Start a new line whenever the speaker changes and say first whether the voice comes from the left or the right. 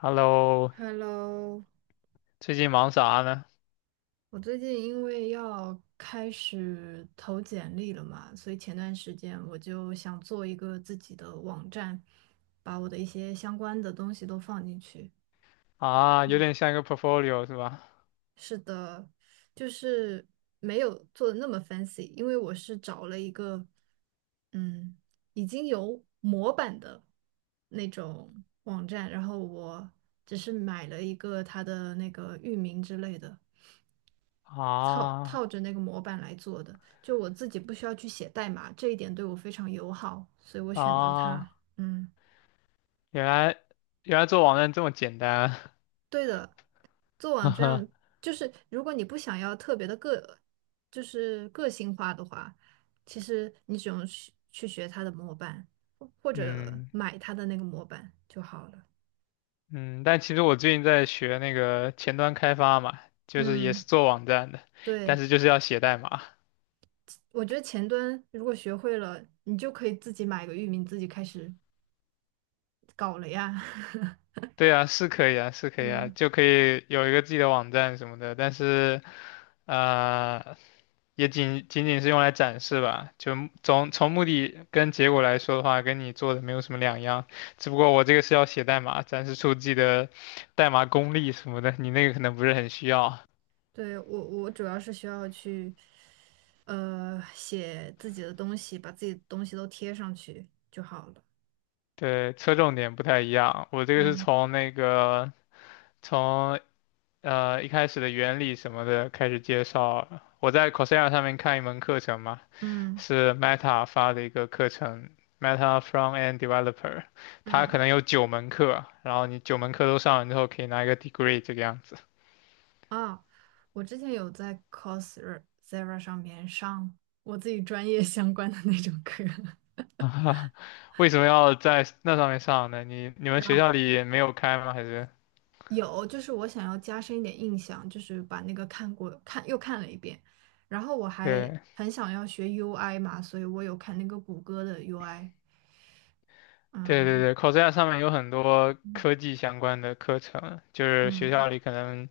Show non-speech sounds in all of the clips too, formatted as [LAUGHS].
left: Hello，
right: Hello,
left: 最近忙啥呢？
right: 我最近因为要开始投简历了嘛，所以前段时间我就想做一个自己的网站，把我的一些相关的东西都放进去。
left: 啊，有
right: 嗯，
left: 点像一个 portfolio 是吧？
right: 是的，就是没有做的那么 fancy，因为我是找了一个嗯已经有模板的那种网站，然后我只是买了一个它的那个域名之类的。套
left: 啊
right: 套着那个模板来做的，就我自己不需要去写代码，这一点对我非常友好，所以我选择了
left: 啊，
right: 它。嗯，
left: 原来原来做网站这么简单啊
right: 对的，做
left: [LAUGHS] 哈
right: 网站
left: 哈，
right: 就是如果你不想要特别的个，就是个性化的话，其实你只用去学它的模板，或或
left: [LAUGHS]
right: 者
left: 嗯
right: 买它的那个模板就好了。
left: 嗯，但其实我最近在学那个前端开发嘛，就是也
right: 嗯，
left: 是做网站的，但
right: 对，
left: 是就是要写代码。
right: 我觉得前端如果学会了，你就可以自己买个域名，自己开始搞了呀。[LAUGHS]
left: 对啊，是可以啊，是可以啊，
right: 嗯。
left: 就可以有一个自己的网站什么的，但是，呃，也仅仅是用来展示吧，就从目的跟结果来说的话，跟你做的没有什么两样，只不过我这个是要写代码，展示出自己的代码功力什么的，你那个可能不是很需要。
right: 对，我主要是需要去，写自己的东西，把自己的东西都贴上去就好了。
left: 对，侧重点不太一样，我这个是
right: 嗯
left: 从从一开始的原理什么的开始介绍，我在 Coursera 上面看一门课程嘛，
right: 嗯
left: 是 Meta 发的一个课程，Meta f r o m a n d Developer,它可
right: 嗯，
left: 能有九门课，然后你九门课都上完之后，可以拿一个 degree 这个样子。
right: 啊，我之前有在 Coursera 上面上我自己专业相关的那种课，
left: [LAUGHS] 为什么要在那上面上呢？你你
right: [LAUGHS]
left: 们
right: 然
left: 学
right: 后
left: 校里没有开吗？还是？
right: 有就是我想要加深一点印象，就是把那个看又看了一遍，然后我还
left: 对
right: 很想要学 UI 嘛，所以我有看那个谷歌的 UI，
left: 对对
right: 嗯
left: 对，Coursera 上面有很多
right: 嗯。
left: 科技相关的课程，就是学
right: 嗯
left: 校里可能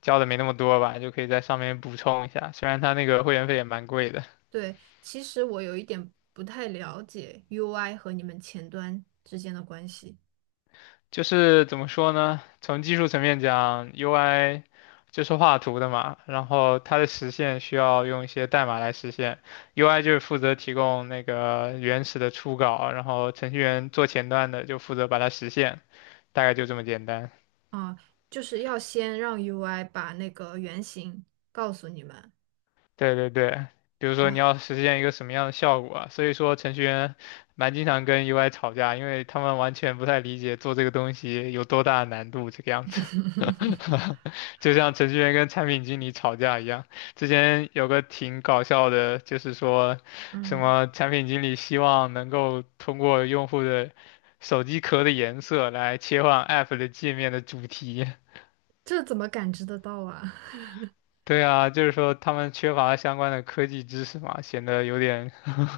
left: 教的没那么多吧，就可以在上面补充一下。虽然它那个会员费也蛮贵的。
right: 对，其实我有一点不太了解 UI 和你们前端之间的关系
left: 就是怎么说呢？从技术层面讲，UI 就是画图的嘛，然后它的实现需要用一些代码来实现，UI 就是负责提供那个原始的初稿，然后程序员做前端的就负责把它实现，大概就这么简单。
right: 啊，就是要先让 UI 把那个原型告诉你们
left: 对对对，比如说你
right: 啊
left: 要实现一个什么样的效果啊？所以说程序员蛮经常跟 UI 吵架，因为他们完全不太理解做这个东西有多大的难度这个样子。
right: [LAUGHS]，
left: [LAUGHS] 就像程序员跟产品经理吵架一样，之前有个挺搞笑的，就是说什
right: 嗯，
left: 么产品经理希望能够通过用户的手机壳的颜色来切换 App 的界面的主题，
right: 这怎么感知得到啊？[LAUGHS]
left: 对啊，就是说他们缺乏相关的科技知识嘛，显得有点 [LAUGHS]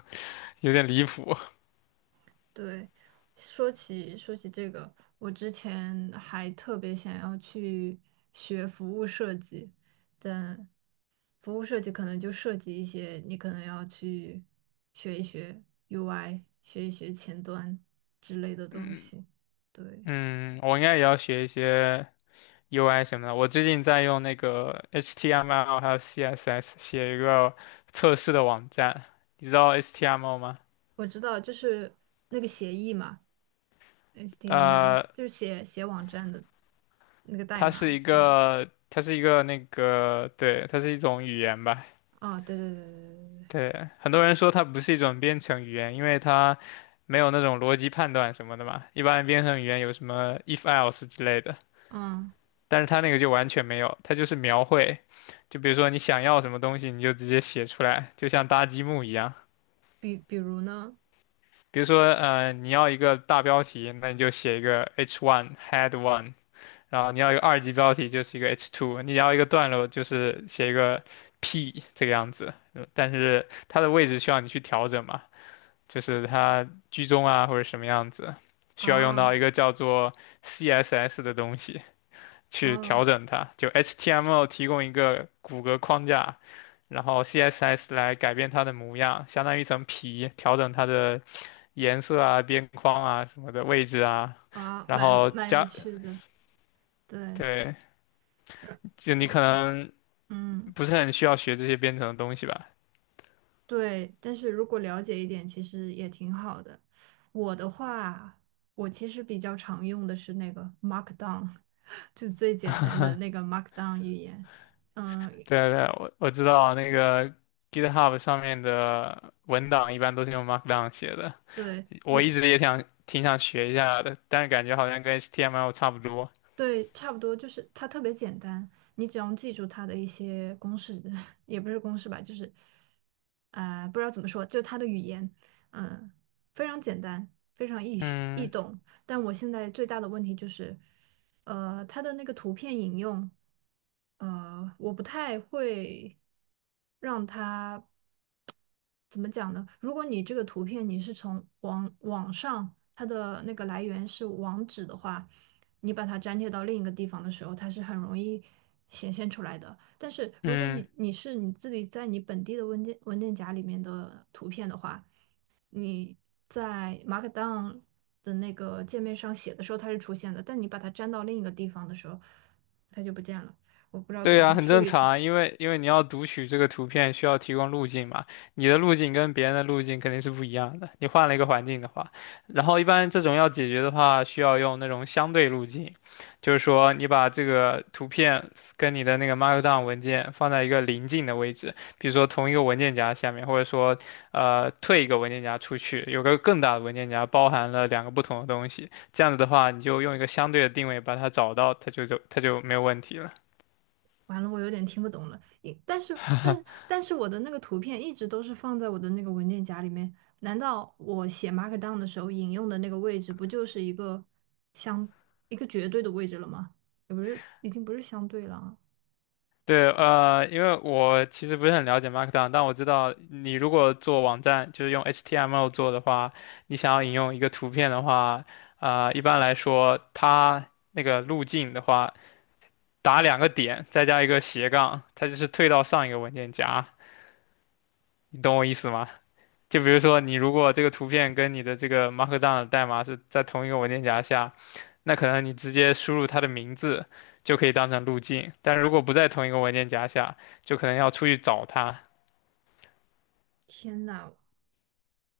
left: 有点离谱。
right: 对，说起这个，我之前还特别想要去学服务设计，但服务设计可能就涉及一些你可能要去学一学 UI，学一学前端之类的东
left: 嗯
right: 西。对，
left: 嗯，我应该也要学一些 UI 什么的。我最近在用那个 HTML 还有 CSS 写一个测试的网站，你知道 HTML 吗？
right: 我知道，就是那个协议嘛，HTML，
left: 呃，
right: 就是写网站的那个代
left: 它是
right: 码
left: 一
right: 什么的。
left: 个它是一个那个对，它是一种语言吧，
right: 啊，对对对对对对，对，
left: 对，很多人说它不是一种编程语言，因为它没有那种逻辑判断什么的嘛。一般编程语言有什么 if else 之类的，
right: 嗯，
left: 但是它那个就完全没有，它就是描绘。就比如说你想要什么东西，你就直接写出来，就像搭积木一样。
right: 比如呢，
left: 比如说，你要一个大标题，那你就写一个 h one head one,然后你要一个二级标题就是一个 h two,你要一个段落就是写一个 p 这个样子，但是它的位置需要你去调整嘛。就是它居中啊或者什么样子，需要用到
right: 啊
left: 一个叫做 CSS 的东西去调
right: 哦
left: 整它。就 HTML 提供一个骨骼框架，然后 CSS 来改变它的模样，相当于一层皮，调整它的颜色啊、边框啊什么的位置啊。
right: 啊，
left: 然
right: 蛮
left: 后
right: 蛮有
left: 加，
right: 趣的，对，
left: 对，
right: [LAUGHS] 是
left: 就你
right: 我
left: 可能
right: 嗯。
left: 不是很需要学这些编程的东西吧？
right: 对，但是如果了解一点，其实也挺好的。我的话，我其实比较常用的是那个 Markdown,[LAUGHS] 就最简单的那个 Markdown 语言。嗯，
left: 对对，我知道那个 GitHub 上面的文档一般都是用 Markdown 写的。
right: 对，因
left: 我一
right: 为。
left: 直也挺想学一下的，但是感觉好像跟 HTML 差不多。
right: 对，差不多就是它特别简单，你只要记住它的一些公式，[LAUGHS] 也不是公式吧，就是啊、不知道怎么说，就是它的语言，嗯，非常简单，非常易学易
left: 嗯
right: 懂。但我现在最大的问题就是，它的那个图片引用，我不太会让它怎么讲呢？如果你这个图片你是从网上，它的那个来源是网址的话，你把它粘贴到另一个地方的时候，它是很容易显现出来的。但是如果
left: 嗯。
right: 你是你自己在你本地的文件夹里面的图片的话，你在 Markdown 的那个界面上写的时候它是出现的，但你把它粘到另一个地方的时候，它就不见了。我不知道
left: 对
right: 怎么
left: 呀，
right: 去
left: 很
right: 处
left: 正
right: 理
left: 常啊，因为你要读取这个图片，需要提供路径嘛，你的路径跟别人的路径肯定是不一样的。你换了一个环境的话，然后一般这种要解决的话，需要用那种相对路径，就是说你把这个图片跟你的那个 Markdown 文件放在一个邻近的位置，比如说同一个文件夹下面，或者说退一个文件夹出去，有个更大的文件夹包含了两个不同的东西，这样子的话，你就用一个相对的定位把它找到，它就没有问题了。
right: 完了，我有点听不懂了。一但是，但
left: [LAUGHS]
right: 但是我的那个图片一直都是放在我的那个文件夹里面。难道我写 Markdown 的时候引用的那个位置，不就是一个相一个绝对的位置了吗？也不是，已经不是相对了啊。
left: 对，因为我其实不是很了解 Markdown,但我知道你如果做网站，就是用 HTML 做的话，你想要引用一个图片的话，一般来说，它那个路径的话，打两个点，再加一个斜杠，它就是退到上一个文件夹，你懂我意思吗？就比如说，你如果这个图片跟你的这个 Markdown 的代码是在同一个文件夹下，那可能你直接输入它的名字就可以当成路径，但如果不在同一个文件夹下，就可能要出去找它。
right: 天呐，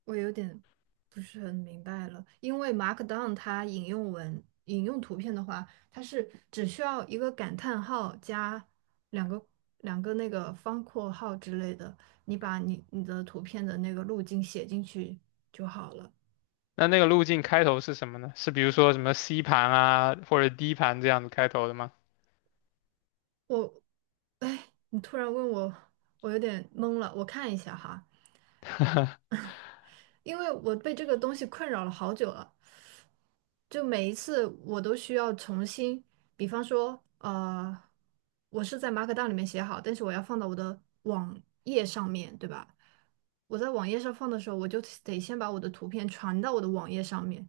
right: 我有点不是很明白了，因为 Markdown 它引用图片的话，它是只需要一个感叹号加两个两个那个方括号之类的，你把你的图片的那个路径写进去就好了。
left: 那个路径开头是什么呢？是比如说什么 C 盘啊，或者 D 盘这样子开头的吗？
right: 我，哎，你突然问我，我有点懵了。我看一下哈，
left: [LAUGHS]
right: 因为我被这个东西困扰了好久了，就每一次我都需要重新，比方说，我是在马可 k 里面写好，但是我要放到我的网页上面，对吧？我在网页上放的时候，我就得先把我的图片传到我的网页上面，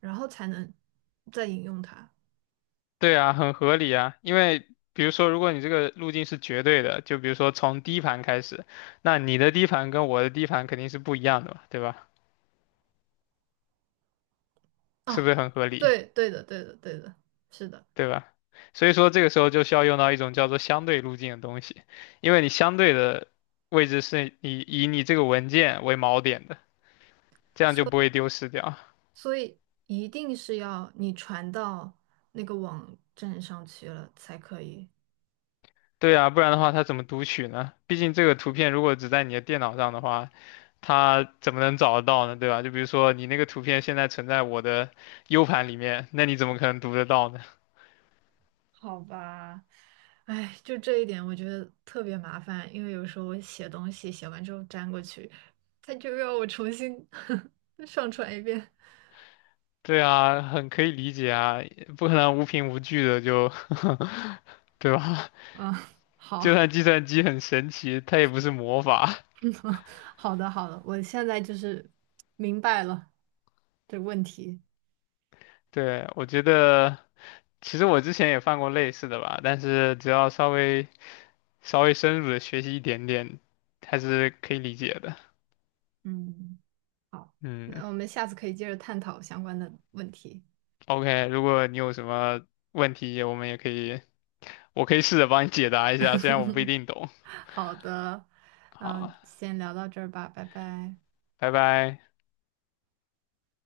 right: 然后才能再引用它。
left: 对啊，很合理啊，因为比如说，如果你这个路径是绝对的，就比如说从 D 盘开始，那你的 D 盘跟我的 D 盘肯定是不一样的嘛，对吧？是不
right: 啊，
left: 是很合理？
right: 对，对的，对的，对的，是的，
left: 对吧？所以说这个时候就需要用到一种叫做相对路径的东西，因为你相对的位置是以你这个文件为锚点的，这样就不会丢失掉。
right: 所以一定是要你传到那个网站上去了才可以。
left: 对啊，不然的话它怎么读取呢？毕竟这个图片如果只在你的电脑上的话，它怎么能找得到呢？对吧？就比如说你那个图片现在存在我的 U 盘里面，那你怎么可能读得到呢？
right: 好吧，哎，就这一点我觉得特别麻烦，因为有时候我写东西写完之后粘过去，他就要我重新 [LAUGHS] 上传一遍。
left: 对啊，很可以理解啊，不可能无凭无据的就，[LAUGHS] 对吧？
right: 嗯，
left: 就
right: 好，
left: 算计算机很神奇，它也不是魔法。
right: [LAUGHS] 嗯，好的，好的，我现在就是明白了这问题。
left: [LAUGHS] 对，我觉得，其实我之前也犯过类似的吧，但是只要稍微深入的学习一点点，还是可以理解的。
right: 嗯，好，
left: 嗯
right: 那我们下次可以接着探讨相关的问题。
left: ，OK,如果你有什么问题，我们也可以，我可以试着帮你解答一下，虽然我不一定懂。
right: 好的，嗯，
left: 好，
right: 先聊到这儿吧，拜拜。
left: 拜拜。